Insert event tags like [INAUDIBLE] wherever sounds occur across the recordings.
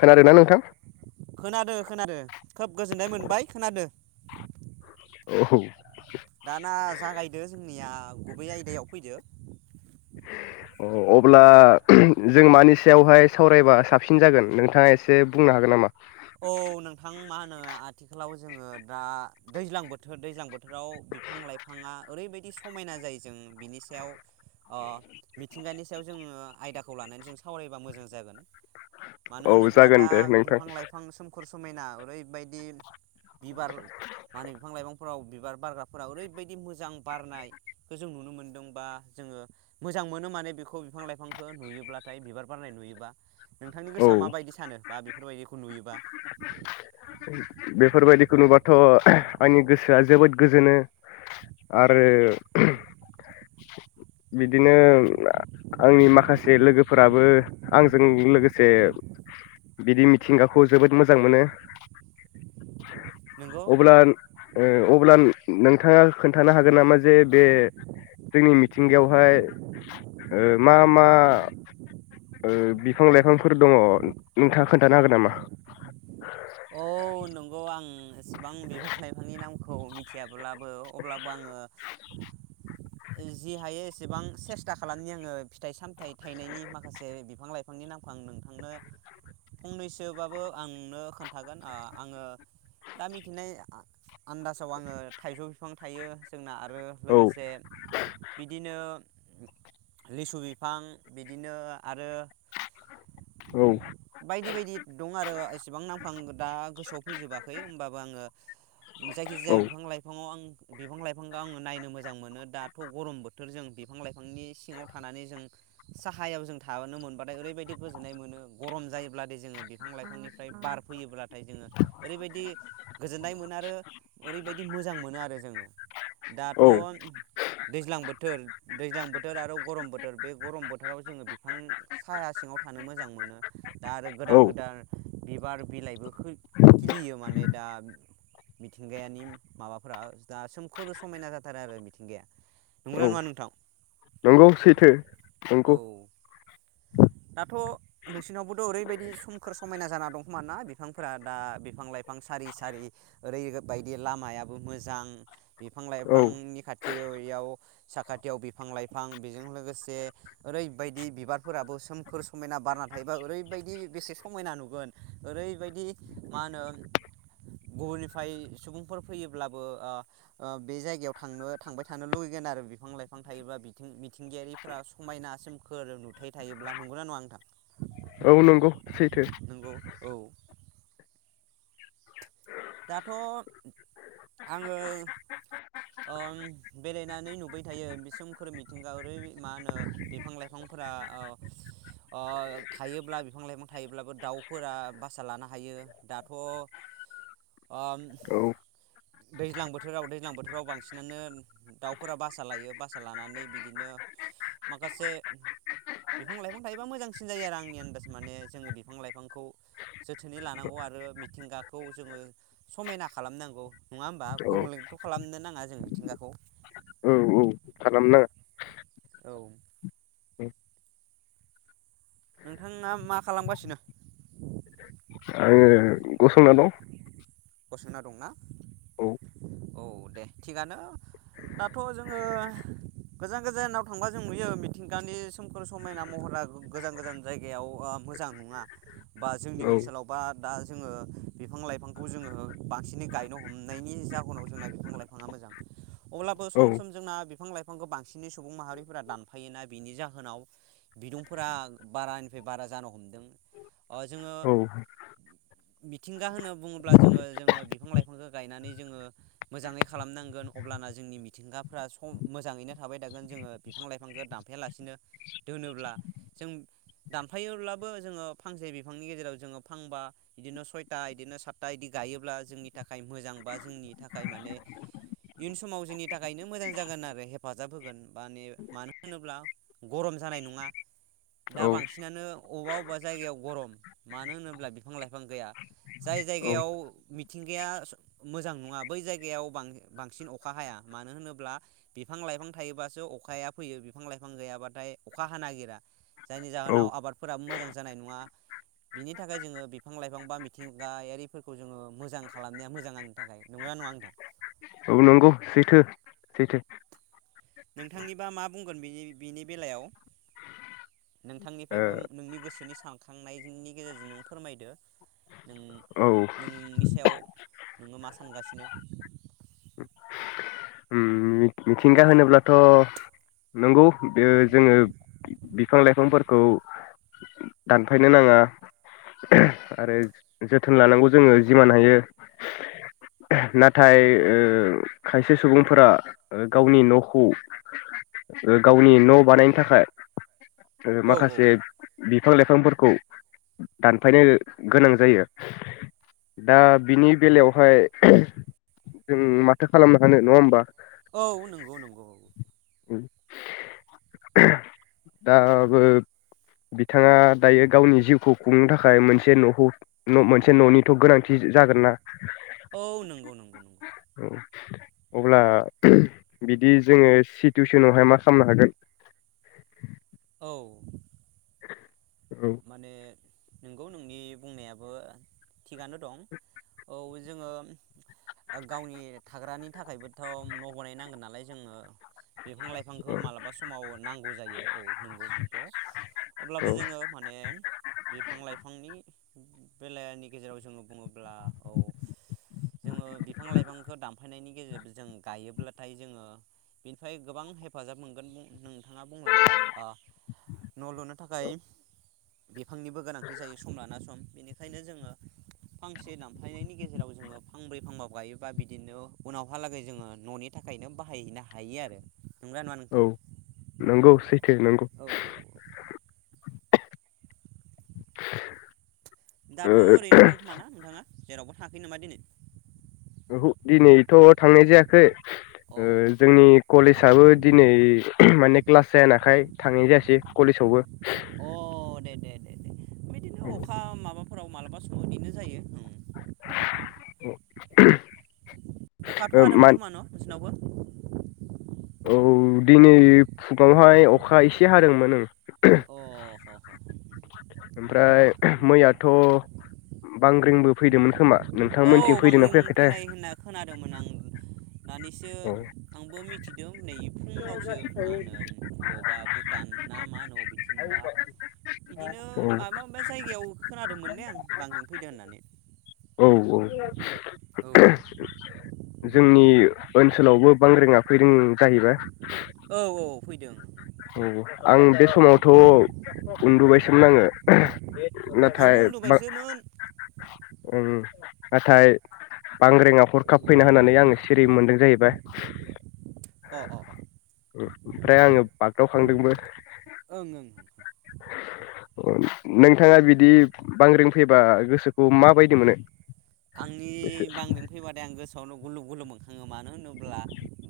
खोनादोंना नोंथां खोनादो खोनादो। खोब गोजोननाय मोनबाय खोनादों। औ। दाना जागायदो जोंनिया गुबै आयदायाव फैदो। अ अब्ला जों मानि सायावहाय सावरायबा साबसिन जागोन नोंथाङा एसे बुंनो हागोन नामा? औ नोंथां मा होनो आथिखालाव जोङो दा दैज्लां बोथोर दैज्लां बोथोर बोथोराव बिफां लाइफाङा ओरैबायदि बिदि समायना जायो जों बिनि सायाव ओ मिथिंगानि सायाव जोङो आयदाखौ लानानै जों सावरायबा मोजां जागोन। मानो औ होनोब्ला जागोन दा दे नोंथां। बिफां लाइफां सोमखोर समायना ओरैबायदि बिबार माने बिफां लाइफांफोराव बिबार बारग्राफोरााव ओरैबायदि मोजां बारनायखौ जों नुनो मोनदोंबा जोङो मोजां मोनो माने बेखौ बिफां लाइफांखौ नुयोब्लाथाय बिबार बारनाय नुयोबा नोंथांनि औ गोसोआ माबायदि सानो बा बेफोरबायदि बिबा बेफोरबायदिखौ नुबाथ' आंनि गोसोआ जोबोद गोजोनो आरो बिदिनो आंनि माखासे लोगोफोराबो आंजों लोगोसे बिदि मिथिंगाखौ जोबोद मोजां मोजां मोनो। नंगौ अब्ला औ ओ अब्ला नों नोंथाङा खोन्थानो हागोन नामा जे बे जोंनि मिथिंगायावहाय मा मा ओ बिफां-लाइफांफोर दङ नोंथाङा खोन्थानो हागोन नामा? औ नंगौ आं एसेबां बिफां लाइफांनि नामखौ मिथियाब अलाबो अब्लाबो आङो जि हायो एसेबां सेस्था खालामनि आङो फिथाइ सामथाइ थायनायनि माखासे बिफां लाइफांनि नामखौ आं नोंथांनो फंनैसोबाबो आंनो खोनथ थागोन आङो दा मिनाय आ आनदासाव आङो थाइजौ बिफां थायो जोंना ओ औ लोगोसे बिदिनो लिसु बिफां बिदिनो आरो औ। बायदि बायदि दं आरो एसेबां नांम फां दा गोसोआव फैजोबाखै होमबाबो आङो औ जायखिजाया बिफां लाइफाङाव आं बिफां लाइफांखौ आङो नायनो मोजां मोनो दाथ गरम बोथोर जों बिफां लाइफांनि सिङाव थानानै जों साहायाव जों थाबोनो मोनबाथाय ओरैबायदि गोजोननाय मोनो गरम जायोब्लाथाय जोङो बिफां लाइफांनिफ्राय बार फैयोब्लाथाय जोङो ओरैबायदि गोजोननाय मोनो आरो ओरैबायदि मोजां मोनो आरो जोङो। दाथ' औ दैज्लां बोथोर दैज्लां बोथोर आरो गरम बोथोर बे गरम बोथोराव जोङो बिफां साहाया सिङाव थानो मोजां मोनो दा आरो गोदान औ गोदान बिबार बिलाइबो खिलियो माने दा मिथिंगायानि माबाफोरा दा सोमखोरो समायना जाथारो आरो मिथिंगाया नंगौना औ नङा नोंथां? नंगौ सैथो नंगौ। औ दाथ' नोंसिनावबोथ' ओरैबायदि सोमखोर समायना जाना दं। समान ना बिफांफोरा दा बिफां लाइफां सारि सारि ओरैबायदि लामायाबो मोजां बिफां औ लाइफांनि खाथियाव साखाथियाव बिफां लाइफां बेजों लोगोसे ओरैबायदि बिबारफोराबो सोमखोर समायना बारना थायोबा ओरैबायदि बेसे समायना नुगोन ओरैबायदि मा होनो गुबुननिफ्राय सुबुंफोर फैयोब्लाबो बे जायगायाव थांनो थांबाय थानो लुुबैगोन आरो बिफां लाइफां थायोब्ला बिथिं मिथिंगायारिफोरा समायनासिमखोर नुथाय थायोब्ला नंगौना नङा नोंथां? औ नंगौ सैथो। नंगौ औ। दाथ' आङो ओम बेरायनानै नुबाय थायो बे सोमखोर मिथिंगा ओरै मा होनो बिफां लाइफांफोरा ओ थायोब्ला बिफां लाइफां थायोब्लाबो दाउफोरा बासा लानो हायो दाथ' ओम औ दैज्लां बोथोराव दैज्लां बोथोराव बांसिनानो दाउफोरा बासा लायो बासा लानानै बिदिनो माखासे बिफां लाइफां थायोबा मोजांसिन जायो आरो आंनि आन्दाज माने जोङो बिफां लाइफांखौ जोथोनै लानांगौ आरो मिथिंगाखौ जोङो समायना खालामनांगौ नङा होमबा औ गुबुनलेथ' खालामनो नाङा जों मिथिंगाखौ। औ औ खालामनाङा औ। नोंथाङा मा खालामगासिनो? आङो गसंना दं। गसंना दंना औ औ दे थिगानो दाथ जोङो गोजान गोजानाव थांबा जों नुयो मिथिंगानि सोमखोर समायना महरा गोजान गोजान जायगायाव मोजां नङा बा जोंनि औ ओनसोलाव बा दा जोङो बिफां लाइफांखौ जोङो बांसिनै गायनो हमनायनि जाहोनाव जोंना बिफां लाइफाङा मोजां अब्लाबो औ सम सम जोंना बिफां लाइफांखौ बांसिनै सुबुं माहारिफोरा दानफायोना बिनि जाहोनाव बिदुंफोरा बारानिफ्राय बारा जानो हमदों जोङो मिथिंगा होनो बुङो। अब्ला जोङो जोङो बिफां लाइफांखौ गायनानै जोङो मोजाङै खालामनांगोन अब्लाना जोंनि मिथिंगाफ्रा सम मोजाङैनो थाबाय थागोन जोङो बिफां लाइफांखौ दानफायालासिनो दोनोब्ला जों दानफायोब्लाबो जोङो फांसे बिफांनि गेजेराव जोङो फांबा बिदिनो सयथा बिदिनो सात ता बायदि गायोब्ला जोंनि थाखाय मोजां बा जोंनि थाखाय माने इयुन समाव जोंनि थाखायनो मोजां जागोन आरो हेफाजाब होगोन माने मानो होनोब्ला गरम जानाय नङा दा औ बांसिनानो अबेबा अबेबा जायगायाव गरम मानो होनोब्ला बिफां लाइफां गैया जाय जायगायाव औ मिथिंग मोजां नङा बै जायग बांसिन अखा हाया मानो होनोब्ला बिफां लाइफां थायोबसो अखाया फैयो बिफां लाइफां गैयाबाथाय अखा हानो नागिरा जायनि जाहोनाव आबादफोराबो मोजां जानाय नङा बिनि थाखाय जोङो बिफां लाइफां बा मिथिंगा जोङो मोजांनाया मोजां आंनि थाखाय नंगौना नङा नोंथां? नंगौ औ सैथो सैथो नोंथांनिबा मा बुंगोन बेनि बिनि बेलायाव नोंथांनिफ्रायबो नोंनि गोसोनि सानखांनायनि गेजेरजों नों फोरमायदो नों ओ औ नोंनि सायाव नोङो मा सानगासिनो उम मिथिंगा होनोब्लाथ नंगौ बे जोङो बिफां लाइफांफोरखौ दानफायनो नाङा आरो जोथोन लानांगौ जोङो जिमान हायो नाथाय ओ खायसे सुबुंफोरा गावनि न'खौ गावनि न'बानायनो थाखाय आरो औ औ माखासे बि बिफां लाइफांफोरखौ दानफायनो गोनां जायो दा बिनि बेलायावहाय जों माथो खालामनो हानो नङा होमबा औ औ नंगौ नंगौ दा बो बिथाङा दायो गावनि जिउखौ खुंनो थाखाय मोनसे न'खौ मोनसे न'निथ गोनांथि जागोन ना औ नंगौ नंगौ औ अब्ला बिदि जोङो सिटुवेसनावहाय मा खालामनो हागोन औ माने नोंगौ नोंनि बुंनायाबो थिगानो दं औ जोङो गावनि थाग्रानि थाखायबोथ न' बनाय नांगोन नालाय जोङो बिफां लाइफांखौ मालाबा समाव नांगौ जायो औ नंगौ बेबो अब्लाबो औ जोङो माने बिफां लाइफांनि बेलानि गेजेराव जोङो बुङोब्ला औ जोङो बिफां लाइफांखौ दानफायनायनि गेजेरजों गायोब्लाथाय जोङो बिनिफ्राय गोबां हेफाजाब मोनगोन नोंथाङा बुंलांबाय न' लुनो थाखाय बिफांनिबो गोनांथि जायो सम लाना सम बेनिखायनो जोङो फांसे दामफायनायनि गेजेराव जोङो फांब्रै फांबा गायोबा बिदिनो उनावहालागै जोङो न'नि थाखायनो बाहायहैनो हायो आरो नंगौना नङा नोंथां औ नंगौ सै थो नंगौ औ दाथ' ओरैनो दंखोमा ना नोंथाङा जेरावबो थाखै नामा दिनै दिनैथ' थांनाय जायाखै औ जोंनि कलेजआबो दिनै माने क्लास जायानाखाय थांनाय जायासै कलेजावबो अ दे दे दे बिदिनो अखा माबा फोराव मालाबा सबिदिनो जायो औ अखाथ' हादोंमोन खोम न' नोंसिनावबो औ दिनै फुङावहाय अखा एसे हादोंमोन ओं अ अ अ ओमफ्राय मैयाथ बांग्रिंबो फैदोंमोन खोमा औ नोंथांमोनथिं फैदोंना बांग्रि फैयाखैथाय फैनाय होनना खोनादोंमोन आं दानि सो औ आंबो मिथिदों नै फुुंङावसो मा होनो बबावबा भुटान ना मा होनो अबेथिंबा बिदिनो औ माबा माबा जायगायाव खोनादोंमोनलेै आं बांग्रि फैदों होननानै औ औ औ जोंनि ओनसोलावबो बांग्रिंङा फैदों जाहैबाय औ औ फैदों औ आं बे समावथ उन्दुबायसोमोन आङो नाथाय आंबो बां उन्दुबायसोमोन नाथाय बांग्रिंङा हरखाब फैना होनानै आङो सिरि मोनदों जाहैबाय अ अ आमफ्राय आङो बागदावखांदोंबो ओं ओं नोंथाङा बिदि बांग्रिं फैबा गोसोखौ माबायदि मोनो? एसे आंनि बांग्रिं फैबाथाय आं गोसोआवनो गुलु गुलुबमोन आङो मानो होनोब्ला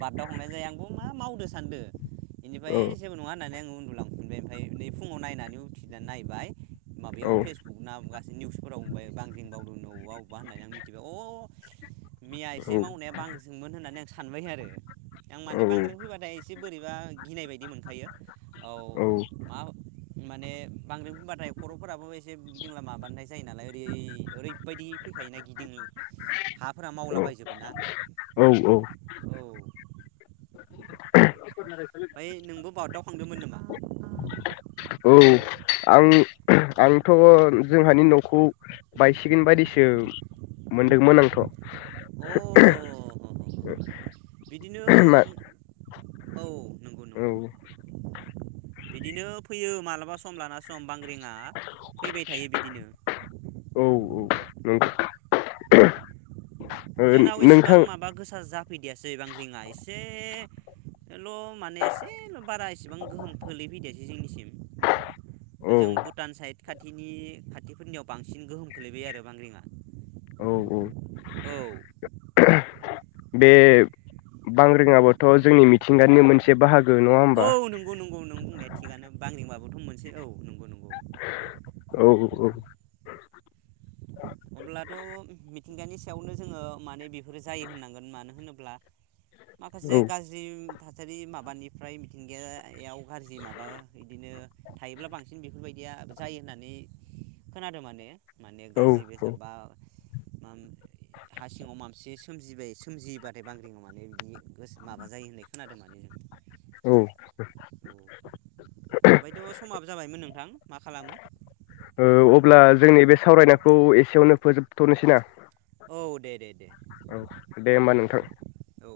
बारदा हमनाय जायो आंबो मा मावदो सानदों। बेनिफ्राय औ जेबो नङा होननानै आं उन्दुलांफिनबाय ओमफ्राय नै फुङाव नायनानै उथिनानै नायबाय माबायाव औ फेसबुक ना निउसफोराव मोनबाय बांग्रिं मावदों अबावबा अबावबा होननानै आं मिथि बिदिब्ला अ मिया औ एसे मावनाया बांग्रिंमोन होननानै आं सा सानबाय आरो आं औ माने बांग्रिं फैबाथाय एसे बोरैबा गिनाय बायदि मोनखायो औ मा माने बांग्रिं बुंबाथाय खर'फोराबो एसे गिदिंला माबानानाय जायो नालाय ओरै ओरै बायदि फैखायो यो गिदिं हाफोरा मावला औ बायजोबो ना औ औ औ। ओमफ्राय नोंबो बागदाव खांदोंमोन नाम औ आं आंथ' जोंहानि न'खौ बायसिगोन बायदिसो मोनदोंमोन आंथ। अ बिदिनो मा औ नंगौ औ नंगौ। बिदिनो फैयो मालाबा सम लाना सम। बांग्रिंआ फैबाय थायो बिदिनो। [UNINTELLIGIBLE] जोंनाव एसेबां नोंथां माबा गोसा जाफैदियासे बांग्रिंया एसे एसे ल माने एसेल बारा इसेबां गोहोम खोलैफैदियासै जोंनिसिम। औ जों भुटान साइड खाथिनि खाथिफोरनियाव बांसिन गोहोम खोलैबाय आरो बांग्रिंआ औ औ औ। [INAUDIBLE] बे बांग्रिंयाबोथ' जोंनि मिथिंगानिनो मोनसे बाहाग औ नंगौ नंगौ नों बुंनाया थिगानो बांग्रिं माबा थ' मोनसे औ नंगौ नंगौ। औ औ अब्लाद मिथिंगानि सायावनो जोङो माने बेफोरो जायो होननांगोन मानो होनोब्ला माखासे औ गाज्रिम थासारि माबानिफ्राय मिथिंगायाव गाज्रि माबा इदिनो थायोब्ला बांसिन बेफोरबायदिया जायो होननानै खोनादो माने। माने औ गाज्रि बे [UNINTELLIGIBLE] औ ओम हा सिङाव मांसे सोमजिबाय सोमजियोबाथाय बांग्रिङाव माने बिदि गोसो माबा जायो होननाय खोनादोंमोन। औ [INAUDIBLE] ओमफायथ समाबो जाबायमोन नोंथां मा खालामो? ओ अब्ला जोंनि बे सावरायनायखौ एसेयावनो फोजोबथनोसै ना। औ दे दे दे। औ दे होमबा नोंथां। औ।